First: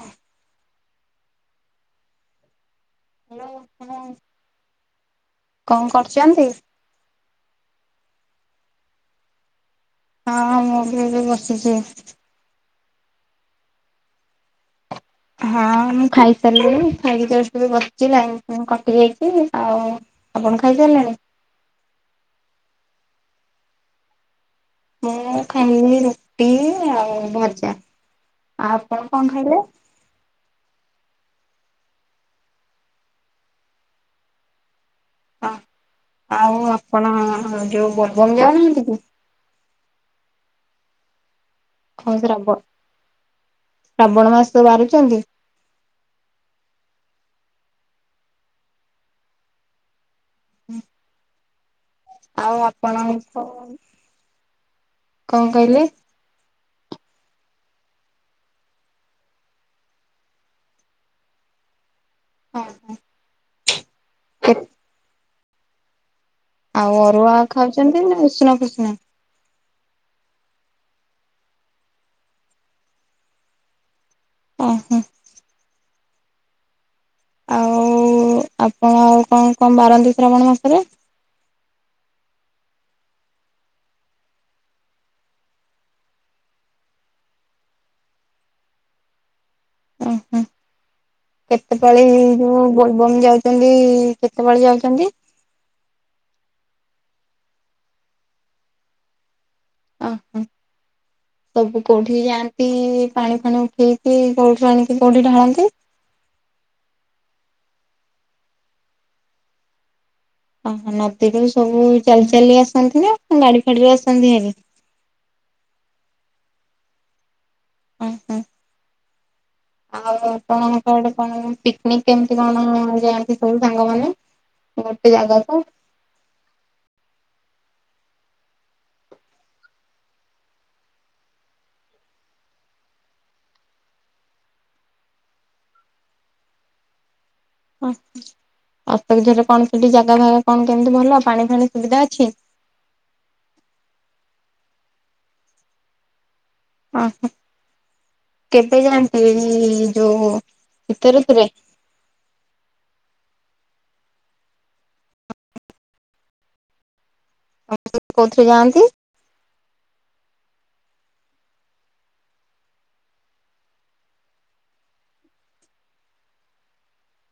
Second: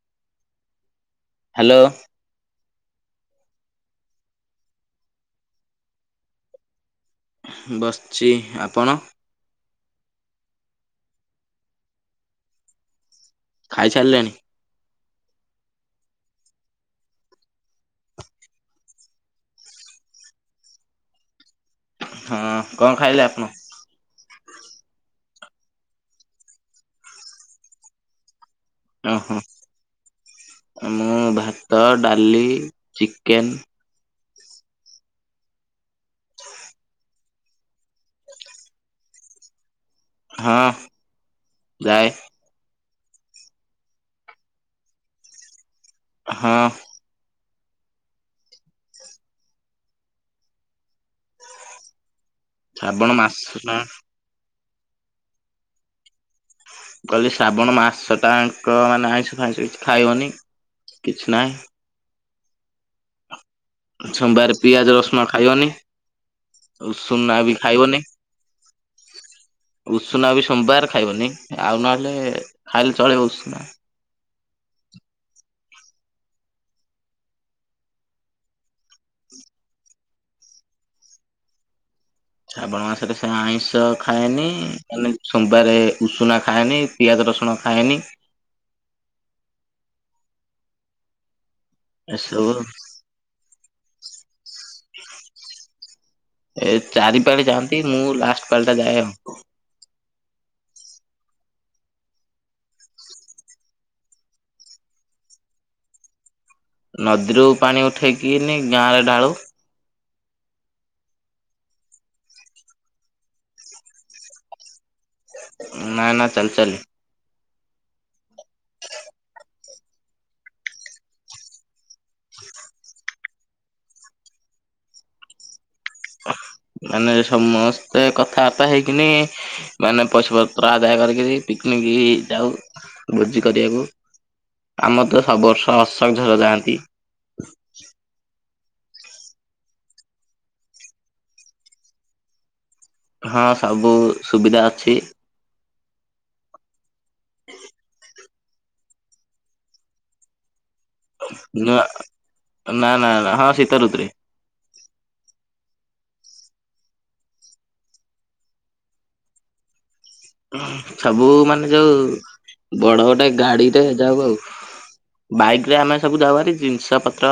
ହଁ hello. Hello ହଁ କଣ କରୁଚନ୍ତି? ବସଚି ଆପଣ? ହଁ ମୁଁ ବି ଏଇଠି ବସିଚି। ଖାଇ ସାଇଲେଣି? ହଁ ମୁଁ ଖାଇସାରିଲିଣି ଖାଇକି ଜଷ୍ଟ ଏବେ ବସିଚି ଲାଇନ ଉଁ କଟି ଯାଇଚି ଆଉ ଆପଣ ଖାଇ ସାରିଲେଣି? ହଁ କଣ ଖାଇଲେ ଆପଣ? ମୁଁ ଖାଇଲିି ରୁଟି ଆଉ ଭଜା। ଆଉ ଆପଣ କଣ ଓହୋ ଖାଇଲେ? ମୁଁ ଭାତ, ଡାଲି, ଚିକେନ୍ ହଁ ଆଉ ଆପଣ ଯୋଉ ବୋଲବମ ଯାଉନାହାନ୍ତି କି? ହଁ। ଯାଏ ହଁ ଆଜି ରବ ଶ୍ରାବଣ ମାସ ବାରୁଚନ୍ତି? ହଁ। ହଁ ଆଉ ଶ୍ରାବଣ ମାସ ଆପଣଙ୍କ ନା କଣ କହିଲେ? କହିଲି ଶ୍ରାବଣ ମାସଟା ଆଙ୍କ ମାନେ ଆଇଁଷ ଫାଇଁଷ କିଛି ଖାଇବନି? କିଛି ନାଇଁ। ଅଁ ହଁ। ସୋମବାରେ ହଁ ପିଆଜ ରସୁଣ ଖାଇବନି। ଆଉ ଉଷୁନା ଅରୁଆ ବି ଖାଇବନି ଖାଉଚନ୍ତି ନା ଉଷୁନା ଫୁଷୁନା ଉଷୁନା ବି ସୋମବାର ଖାଇବନି ଆଉ ନହେଲେ ଖାଇଲେ ଚଳିବ ଉଷୁନା। ଓହୋ। ଆଉ ଆପଣ କଣ କଣ ବାରନ୍ତି ଶ୍ରାବଣ ମାସରେ? ଶ୍ରାବଣ ମାସରେ ସେ ଆଇଁଷ ଖାଏନି ମାନେ ସୋମବାରେ ଉଷୁନା ଖାଏନି ପିଆଜ ରସୁଣ ଖାଏନି। କେତେବେଳେ ଏସବୁ ଯୋଉ ବୋଲବମ ଯାଉଚନ୍ତି କେତେବେଳେ ଯାଉଚନ୍ତି? ଏ ଚାରି ପାଳି ଯାଆନ୍ତି ମୁଁ ଲାଷ୍ଟ ପାଳିଟା ଯାଏ ଆଉ। ଅହ। ସବୁ କୋଉଠିକି ଯାଆନ୍ତି ପାଣି ଫାଣି ଉଠେଇକି କୋଉଠୁ ଆଣିକି କୋଉଠି ଢାଳନ୍ତି? ନଦୀରୁ ପାଣି ଉଠେଇକି ନେଇ ଗାଁରେ ଢାଳୁ। ଓହୋ ନଦୀରୁ ସବୁ ଚାଲି ଚାଲି ଆସନ୍ତି ନା ଗାଡି ଫାଡିରେ ଆସନ୍ତି ଭାରି? ନା ନା ଚାଲି ଚାଲି। ଓହୋ। ହ [inaudible] ଆଉ ଆପଣଙ୍କ ଆଡେ କଣ କେମି ପିକନିକ କେମିତି କଣ ଯାଆନ୍ତି ସବୁ ସାଙ୍ଗମାନେ? ଗୋଟେ ଜାଗା ତ। ମାନେ ସମସ୍ତେ କଥାବାର୍ତ୍ତା ହେଇକିନି ମାନେ ପଇସାପତ୍ର ଆଦାୟ କରିକିରି ପିକନିକ ଯାଉ ଭୋଜି କରିବାକୁ। ଆମ ତ ସବୁ ବର୍ଷ ଅଶୋକ ଝର ଯାଆନ୍ତି। ହ [inaudible] ଅଶୋକଝର କଣ ସେଠି ଜାଗା ଫାଗା କଣ କେମିତି ଭଲ ପାଣି ଫାଣି ସୁବିଧା ଅଛି? ହଁ ସବୁ ସୁବିଧା ଅଛି। ଓହୋ କେବେ ଯାନ୍ତି ଏ ଯୋଉ ଋତୁରେ ନା ନା ନା ନା ହଁ ଶୀତ ଋତୁରେ। ହ କୋଉଥିରେ ଯାଆନ୍ତି? ସବୁ ମାନେ ଯୋଉ ବଡ ଗୋଟେ ଗାଡିରେ ଯାଉ ଆଉ ବାଇକରେ ଆମେ ସବୁ ଯାଉଭାରି ଜିନିଷ ପତ୍ର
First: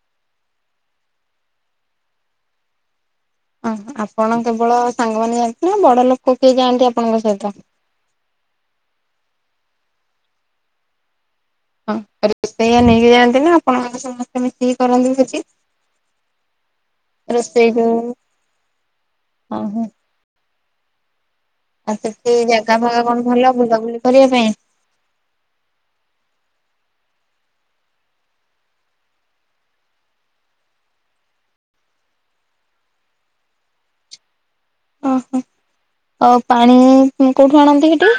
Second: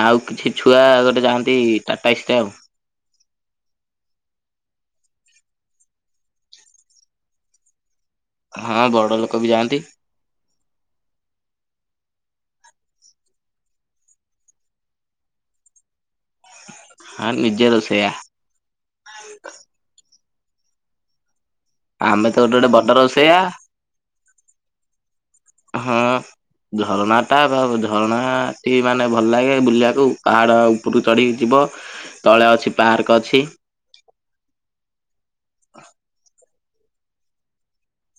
ନା ଆଉ କିଛି ଛୁଆ ଗୋଟେ ଯାଆନ୍ତି ଟାଟା ଶିରେ ଆଉ। ଅହ ଆପଣ କେବଳ ସାଙ୍ଗମାନେ ଯାଆନ୍ତି ନା ବଡ ଲୋକ କେହି ଯାଆନ୍ତି ଆପଣଙ୍କ ସହିତ? ହଁ ବଡ ଲୋକ ବି ଯାଆନ୍ତି। ହଁ ରୋଷିଆ ନେଇକି ଯାଆନ୍ତି ନା ଆପଣମାନେ ସମସ୍ତେ ମିଶିକି କରନ୍ତି ଭୋଜି? ହଁ ନିଜେ ରୋଷେଇ ଯୋଉ ରୋଷେଇଆ ଓ ହଁ। ଆଉ ଆମେ ସେଠି ତ ଗୋଟେ ଗୋଟେ ଜାଗା ବଡ ଫାଗା କଣ ରୋଷେଇଆ। ଭଲ ବୁଲାବୁଲି କରିବା ପାଇଁ? ହଁ ଝରଣାଟା ବା ଝରଣାଟି ମାନେ ଭଲ ଲାଗେ ବୁଲିବାକୁ ପାହାଡ଼ ଉପରୁକୁ ଚଢ଼ିକି ଯିବ ତଳେ ଅଛି ପାର୍କ ଅଛି। ଓହୋ ଆଉ ପାଣି କୋଉଠୁ ଆଣନ୍ତି ହେଠି?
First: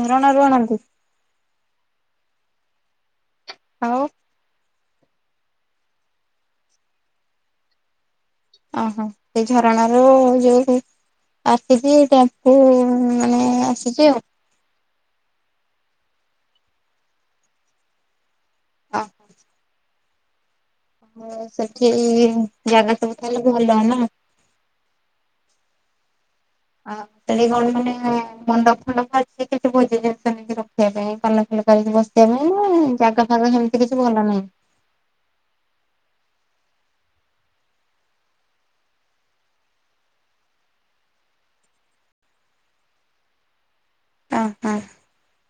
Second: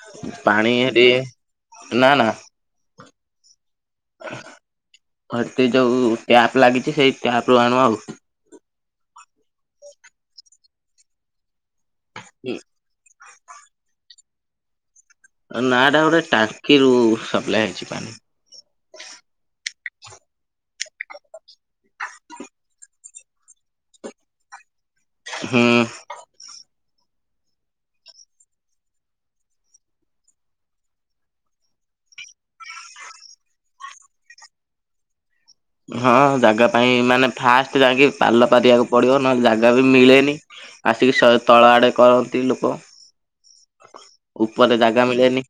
ଝରଣାରୁ ପାଣି ଆଣନ୍ତି। ହେଟି ନା ନା ଆଉ ଘର୍ତି ଯୋଉ ଟ୍ୟାପ ଲାଗିଛି ସେଇ ଟ୍ୟାପ ରୁ ଆଣୁ ଆଉ। ଓହୋ ସେ ଝରଣାରୁ ଯୋଉ ଆସିଛି ତାଙ୍କୁ ମାନେ ଆସିଛି ଆଉ। ନାଟା ଗୋଟେ ଟାଙ୍କିରୁ ସପ୍ଲାଏ ହେଇଛି ପାଣି ଓ ହୋ ହ ସେଠି ଜାଗା ସବୁ ତାହଲେ ଭଲ ନା? ହୁଁ ଆଉ ସେ କଣ ମାନେ ମଣ୍ଡଵ ଫଣ୍ଡଵ କିଛି ଭୋଜି ଜିନିଷକ ରଖିବା ପାଇଁ [inaudible] ବସିବା ପାଇଁ ନା ଜାଗା ଫାଗା ହେମିତି କିଛି ଭଲ ନାହିଁ [inaudible] ହଁ ଜାଗା ପାଇଁ ମାନେ ଫାଷ୍ଟ ଯାଇକି ପାଲ ପାରିବାକୁ ପଡ଼ିବ ନହେଲେ ଜାଗା ବି ମିଳେନି। ଆସିକି ସ ତଳ ଆଡ଼େ କରନ୍ତି ଲୋକ। ଓହୋ। ଉପରେ ଜାଗା ମିଳେନି।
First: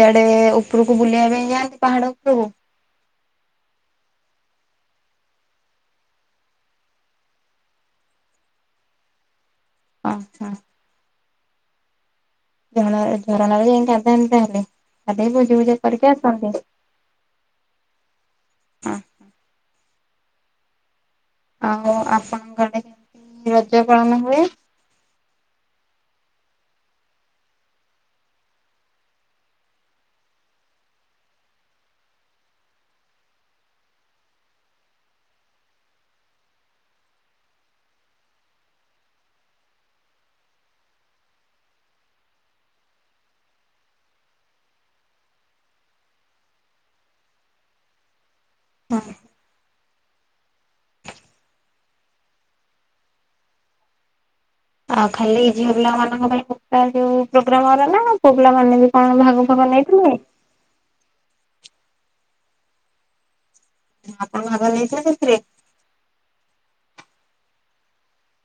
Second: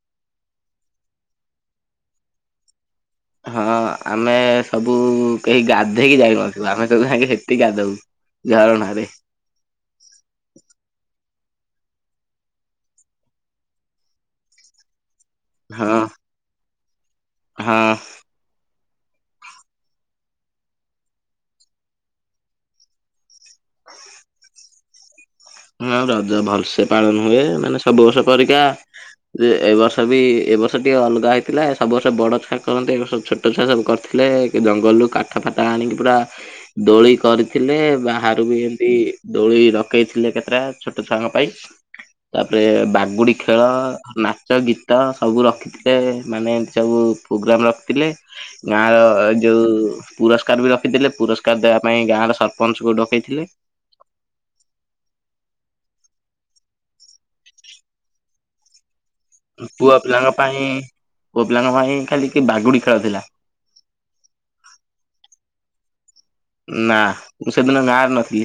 ସେ ଆଡ଼େ ଉପରକୁ ବୁଲିବା ପାଇଁ ଯାଆନ୍ତି ପାହାଡ ଉପରକୁ? ହଁ ଆମେ ସବୁ କେହି ଗାଧେଇକି ଯାଇନଥିବୁ ଆମେ ସବୁ ଯାଇକି ସେଠି ଗାଧୋଉ। ଝରଣାରେ। ଓ ହଁ ଝରଣା ରେ, ଝରଣା ରେ ଯାଇକି ଗାଧାନ୍ତି ତାହେଲେ। ତାପରେ ଭୋଜିିଫୋଜି ହଁ କରିକି ଆସନ୍ତି ହଁ। ଅ ଆଉ ଆପଣଙ୍କ ଆଡ଼େ କେମତି ରଜ ପାଳନ ହୁଏ? ଆଉ ରଜ ଭଲସେ ପାଳନ ହୁଏ ମାନେ ସବୁ ବର୍ଷ ପରିକା ଯେ ଏ ବର୍ଷ ବି ଏ ବର୍ଷ ଟିକେ ଅଲଗା ହେଇଥିଲା ସବୁ ବର୍ଷ ବଡ଼ ଛୁଆ କରନ୍ତି ଏ ବର୍ଷ ଛୋଟ ଛୁଆ ସବୁ କରିଥିଲେ। ଥିଲେ ଜଙ୍ଗଲରୁ କାଠ ଫାଟ ଆଣିକି ପୁରା ଦୋଳି କରିଥିଲେ। ବାହାରୁ ବି ଏମିତି ଦୋଳି ରକେଇ ଥିଲେ କେତେଟା ଛୋଟ ଛୁଆଙ୍କ ପାଇଁ। ତାପରେ ବାଗୁଡ଼ି ଖେଳ ନାଚ ଗୀତ ସବୁ ରଖିଥିଲେ ମାନେ ଏମତି ସବୁ ପ୍ରୋଗ୍ରାମ ରଖିଥିଲେ ଗାଁ ର ଯଉ ପୁରସ୍କାର ବି ରଖିଥିଲେ ପୁରସ୍କାର ଦେବା ପାଇଁ ଗାଁ ର ସରପଞ୍ଚଙ୍କୁ ଡକେଇଥିଲେ। ଆଉ ଖାଲି ଝିଅ ପିଲା ମାନଙ୍କ ପାଇଁ ପୋଟା ଯୋଉ ପ୍ରୋଗ୍ରାମ ହେଲା ନା ପୁଅ ପିଲା ମାନେ ବି କଣ ଭାଗ ଫାଗ ପୁଅ ନେଇଥିଲେ? ପିଲାଙ୍କ ପାଇଁ ପୁଅ ପିଲାଙ୍କ ପାଇଁ ଖାଲିକି ବାଗୁଡ଼ି ଖେଳଥିଲା। ଆପଣ ଭାଗ ନେଇଥିଲେ ସେଥିରେ? ନା ମୁଁ ସେଦିନ ଗାଁରେ ନଥିଲି।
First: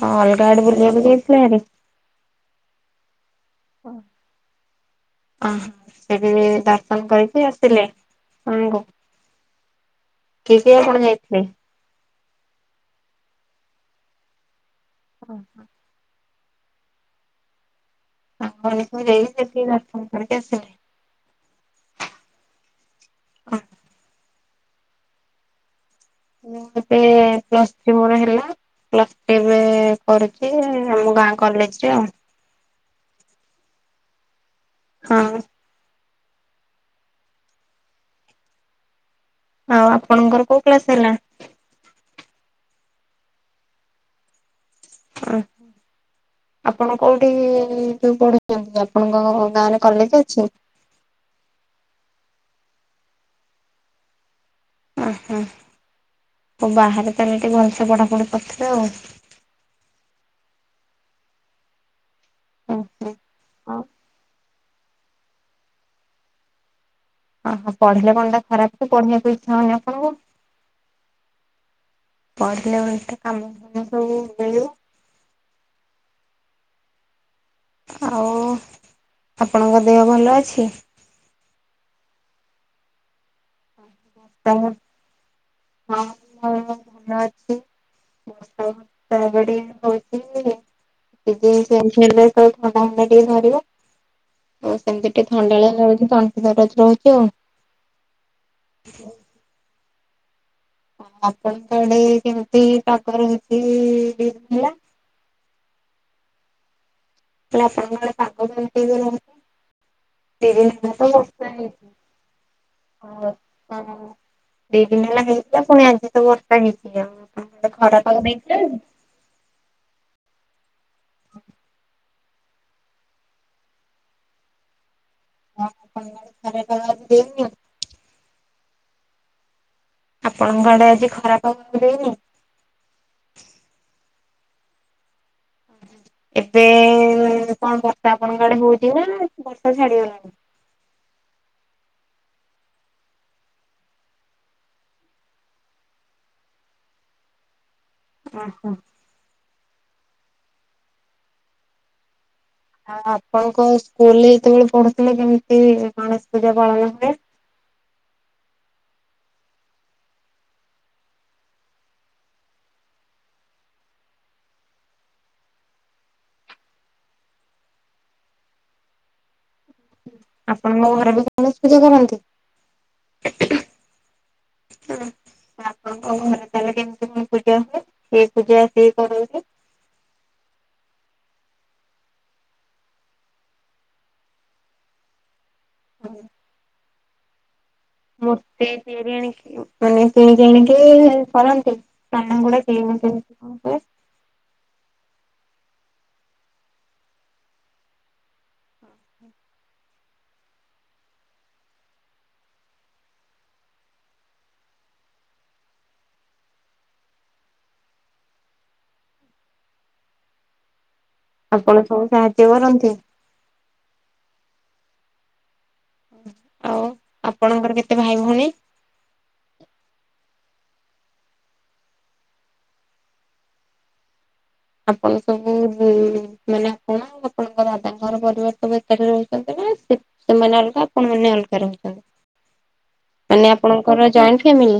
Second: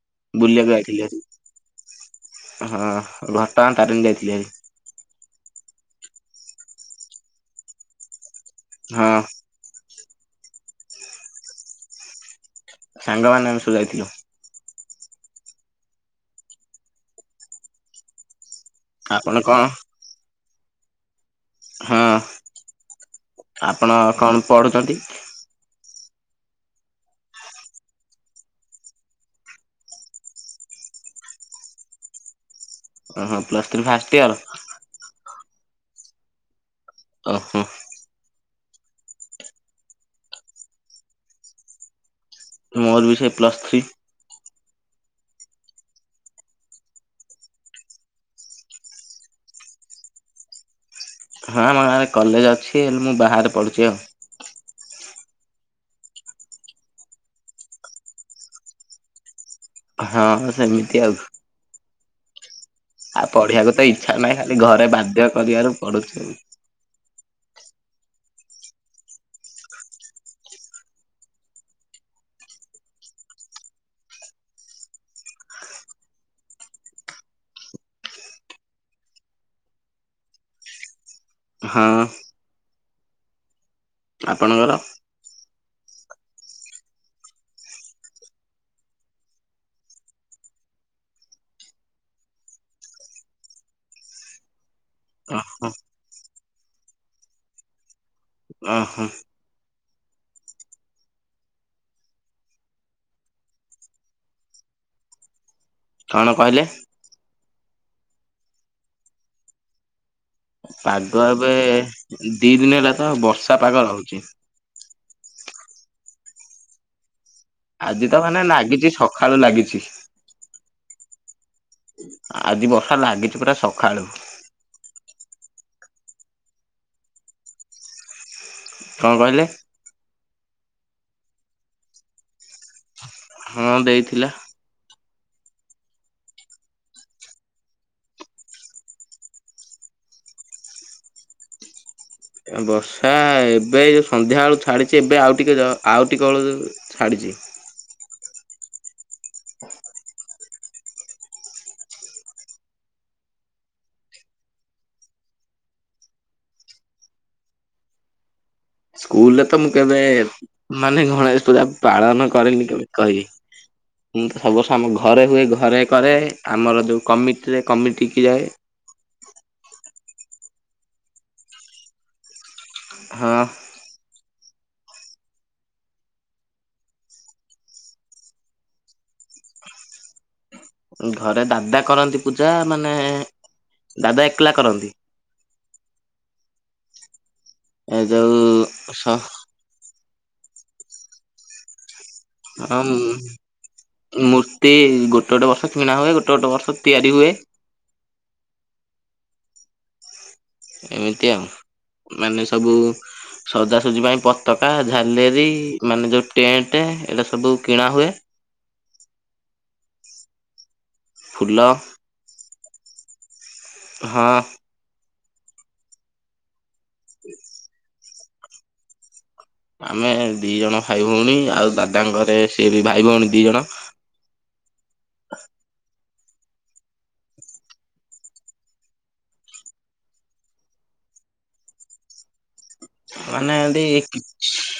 କଣ ଅଲଗା ଆଡ଼େ ବୁଲିବାକୁ ଯାଇଥିଲେ ଭାରି? ହଁ ଘଟଙ୍ଗା ତାରିଣୀ ଯାଇଥିଲି ଓହୋ ଭାରି। ସେଠି ଦର୍ଶନ କରିକି ଆସିଲେ? ଆପଣଙ୍କୁ ହଁ। କିଏ କିଏ ଆପଣ ଯାଇଥିଲେ? ସାଙ୍ଗମାନେ ଆମେ ସବୁ ଯାଇଥିଲୁ। ଓହୋ। ସାଙ୍ଗମାନେ ସବୁ ଯାଇକି ଆପଣ କଣ ସେଠି ଦର୍ଶନ କରିକି ଆସିଲେ। ହଁ ଆପଣ କଣ ପଢୁଛନ୍ତି? ମୁଁ ଏବେ ପ୍ଲସ୍ ଥ୍ରୀ ମୋର ହେଲା ପ୍ଲସ୍ ଥ୍ରୀ ଏବେ କରୁଛି ଆମ ଗାଁ କଲେଜରେ ଆଉ। ଓହୋ ପ୍ଲସ ଥ୍ରୀ ଫାଷ୍ଟ ଇୟର? ହଁ ଓ ହୋ। ଆଉ ଆପଣଙ୍କର କୋଉ କ୍ଲାସ ହେଲା? ମୋର ବି ସେଇ ପ୍ଲସ୍ ଥ୍ରୀ। ଓହୋଃ। ଆପଣ କୋଉଠି ଯୋଉ ପଢୁଛନ୍ତି ଆପଣଙ୍କ ଗାଁରେ କଲେଜ ଅଛି? ହଁ ଆମ ଗାଁରେ କଲେଜ ଅଛି ହେଲେ ମୁଁ ବାହାରେ ପଢୁଛି ଆଉ। ଓଃ ହୋ। ଓଃ ବାହାରେ ତାହେଲେ ଟିକେ ଭଲସେ ପଢ଼ାପଢ଼ି କରୁଥିବେ ଆଉ। ହଁ ସେମିତି ଆଉ। ଓହୋ। ଆଉ ପଢ଼ିବାକୁ ତ ଇଚ୍ଛା ନାହିଁ ଖାଲି ଘରେ ବାଧ୍ୟ କରିବାରୁ ପଢ଼ୁଛୁ। ଓହୋ ପଢ଼ିଲେ କଣଟା ଖରାପ କି ପଢ଼ିବାକୁ ଇଚ୍ଛା ହଉନି ଆପଣଙ୍କୁ? ପଢିଲେ ବେଳେତ କାମ ଫାମ ସବୁ ମିଳିବ। ଆଉ ଆପଣଙ୍କ ଦେହ ଭଲ ଅଛି? ହଁ ଆପଣଙ୍କର? ହଁ ମୋ ଦେହ ଭଲ ଅଛି। [unintelligible] [unintelligible] ଆଉ ସେମିତି ଟିକେ ଥଣ୍ଡା ଓହୋ ଳିଆ ଲାଗୁଛି [unintelligible] ତଣ୍ଟି ଦରଜ ରହୁଛି ଆଉ। ଓହୋ। ଆପଣଙ୍କ ଆଡେ କେମିତି ଟପର [unintelligible] ହେଲା? କଣ କହିଲେ? ତ ଆପଣଙ୍କ ଆଡ଼େ ପାଗ [unintelligible] ତ ପାଗ ଏବେ ବର୍ଷା ହେଇଛି। ଦି ଦିନ ହେଲା ତ ବର୍ଷା ପାଗ ରହୁଛି। ଦିନେନା ହେଲା ହେଇଥିଲା ପୁଣି ଆଜି ତ ବର୍ଷା ହେଇଛି ଆଉ। ଆପଣଙ୍କ ଆଡେ ଖରା ଆଜି ପାଗ ତ ମାନେ ଦେଇଥିଲା ଆଜି? ନାଗିଛି ସକାଳୁ ଲାଗିଛି। ଆଜି ବର୍ଷା ଲାଗିଛି ପୁରା ସକାଳୁ। ହଁ ପ ଖରା କରିବା [unintelligible] କଣ କହିଲେ? ଆପଣଙ୍କ ଆଡେ ଆଜି ଖରାପ [unintelligible] ଦେଇନି। ହୁଁ ଦେଇଥିଲା। ଏବେ କଣ ବର୍ଷା ଆପଣଙ୍କ ଆଡେ ହଉଛି ନା ବର୍ଷା ଛାଡିଗଲାଣି? ବର୍ଷା ଏବେ ଯୋଉ ସନ୍ଧ୍ୟା ବେଳୁ ଛାଡିଛି ଏବେ ଆଉ ଟିକେ ଯା ଆଉ ଟିକେ ବେଳୁ ଛାଡି ଚି ଓ ହୋ ଆ ଆପଣଙ୍କ ସ୍କୁଲରେ ଯେତେବେଳେ ପଢୁଥିଲେ କେମିତି ଗଣେଶ ପୂଜା ପାଳନ ହୁଏ? ସ୍କୁଲରେ ତ ମୁଁ କେବେ ମାନେ ଗଣେଶ ପୂଜା ପାଳନ କରିନି କେବେ କହିବି। ମୁ ତ ସବୁ ବର୍ଷ ଆମ ଘରେ ହୁଏ ଘରେ କରେ ଆମର ଯେଉଁ କମିଟିରେ କମିଟି କିି ଯାଏ ଆପଣଙ୍କ ଘରେ ବି କୌଣସି ପୂଜା କରନ୍ତି? ହଁ। ଆପଣଙ୍କ ଘରେ ତାହଲେ କେମିତି କ ପୂଜା ହୁଏ ସେ ପୂଜା ଆସିକି କରଛି [unintelligible] [inaudible] ଘରେ ଦାଦା କରନ୍ତି ପୂଜା ମାନେ ଦାଦା ଏକଲା କରନ୍ତି। ହୁଁ। ଏ ଯୋଉ ମୂର୍ତ୍ତି ସ ତିଆରି ଆଣିକି ମାନେ କିଣି ଆଣିକି କରନ୍ତି? ସାନ ଗୁଡା ହଁ କେମିତି କେମିତି କଣ ହୁଏ ମୂର୍ତ୍ତି ଗୋଟେ ଗୋଟେ ବର୍ଷ କିଣା ହୁଏ ଗୋଟେ ଗୋଟେ ବର୍ଷ ତିଆରି ହୁଏ। ଏମିତି ଆଉ ମାନେ ସବୁ ସଜାସଜି ପାଇଁ ପତାକା ଝାଲେରୀ ମାନେ ଯୋଉ ଟେଣ୍ଟ ଏଇଟା ସବୁ କିଣା ହୁଏ, ଫୁଲ ଆପଣ ସବୁ ସାହାଯ୍ୟ କରନ୍ତି? ହଁ। ଆଉ ଆପଣଙ୍କର କେତେ ଭାଇ ଭଉଣୀ? ଆମେ ଦି ଜଣ ଭାଇ ଭଉଣୀ ଆଉ ଦାଦାଙ୍କରେ ସିଏ ବି ଭାଇ ଭଉଣୀ ଦି ଜଣ। ଆପଣ ସବୁ ବି [unintelligible] ମାନେ ଆ କଣ ଆପଣଙ୍କ ଦାଦାଙ୍କର ପରିବାର ତ ଭିତରେ ରହୁଛନ୍ତି ନା ସେମାନେ ବଳକୁ [unintelligible] ଆପଣ ମାନେ ଏକା ରହୁଛନ୍ତି [unintelligible] ମାନେ ଏନ୍ତି ଆପଣଙ୍କର [unintelligible] ଜଏଣ୍ଟ ଫ୍ୟାମିଲି?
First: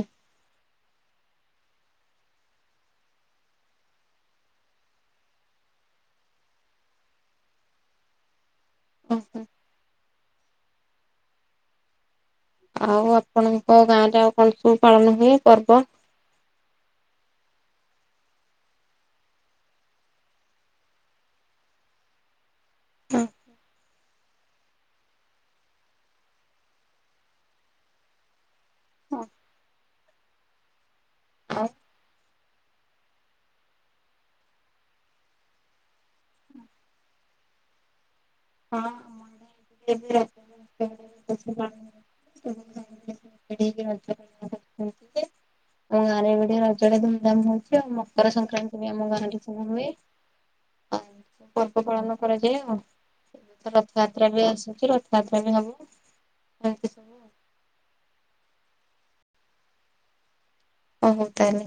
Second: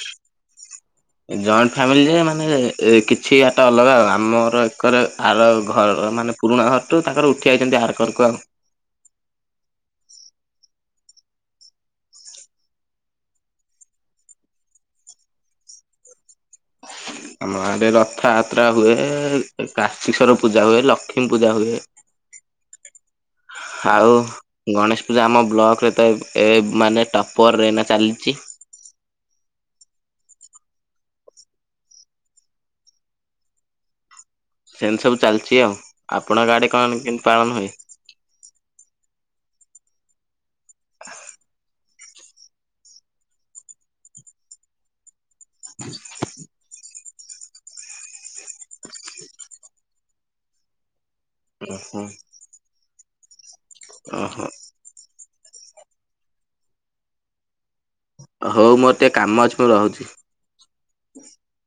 ଜଏଣ୍ଟ ଫାମିଲି ଯେ ମାନେ ଏ କିଛି ଆଟା ଅଲଗା ଆ ଆମର ଏକର ଆର ଘର ମାନେ ପୁରୁଣା ଘର ଟୁ ତାଙ୍କର ଉଠି ଆଛନ୍ତି ତୟାର କରୁ କୁଉ ଉ ହୁ। ଆଉ ଆପଣଙ୍କ ଗାଁ ରେ ଆଉ କଣ ସବୁ ପାଳନ ହୁଏ ପର୍ବ? ଆମ ଆଡରେ ରଥଯାତ୍ରା ହୁଏ, କାଶୀଶ୍ଵର ପୂଜା ହୁଏ, ଲକ୍ଷ୍ମୀ ପୂଜା ହୁଏ। ଅହୋ। ଆଉ ଗଣେଶ ପୂଜା ଆମ ବ୍ଲକରେ ତ ଏ ଏ ମାନେ ଟପର ରେ ଏଇନା ଚାଲିଚି। ଓ। ସେମିତି ସବୁ ଚାଲିଛି। ଆଉ ଆପଣଙ୍କ ଆଡ଼େ କଣ କେମତି ପାଳନ ହୁଏ? ହଁ ଆମ ଆଡ଼େ ଏବେ ରଥ ଯାତ୍ରା ରଥ ଯାତ୍ରା ଭଲ ସେ ପାଳନ। [unintelligible] [unintelligible] ରଜ। ଆମ ଗାଁ ରେ ଏପଟେ ରଜ ରେ ଧୁମ୍ ଧାମ ହଉଛି ଆଉ ମକର ସଂକ୍ରାନ୍ତି ବି ଆମ ଗାଁରେ ସବୁ ହୁଏ। ଆଉ ଏମିତି ସବୁ ପର୍ବ ପାଳନ କରାଯାଏ ଆଉ। ଏବେ ରଥଯାତ୍ରା ବି ଓହୋ ଆସୁଛି ରଥଯାତ୍ରା ବି ହବ ଏମିତି ସବୁ ଆଉ। ହଉ ମୋର ଟିକେ କାମ ଅଛି ମୁଁ ରହୁଛି। ଓ ହୋ ତାହେଲେ।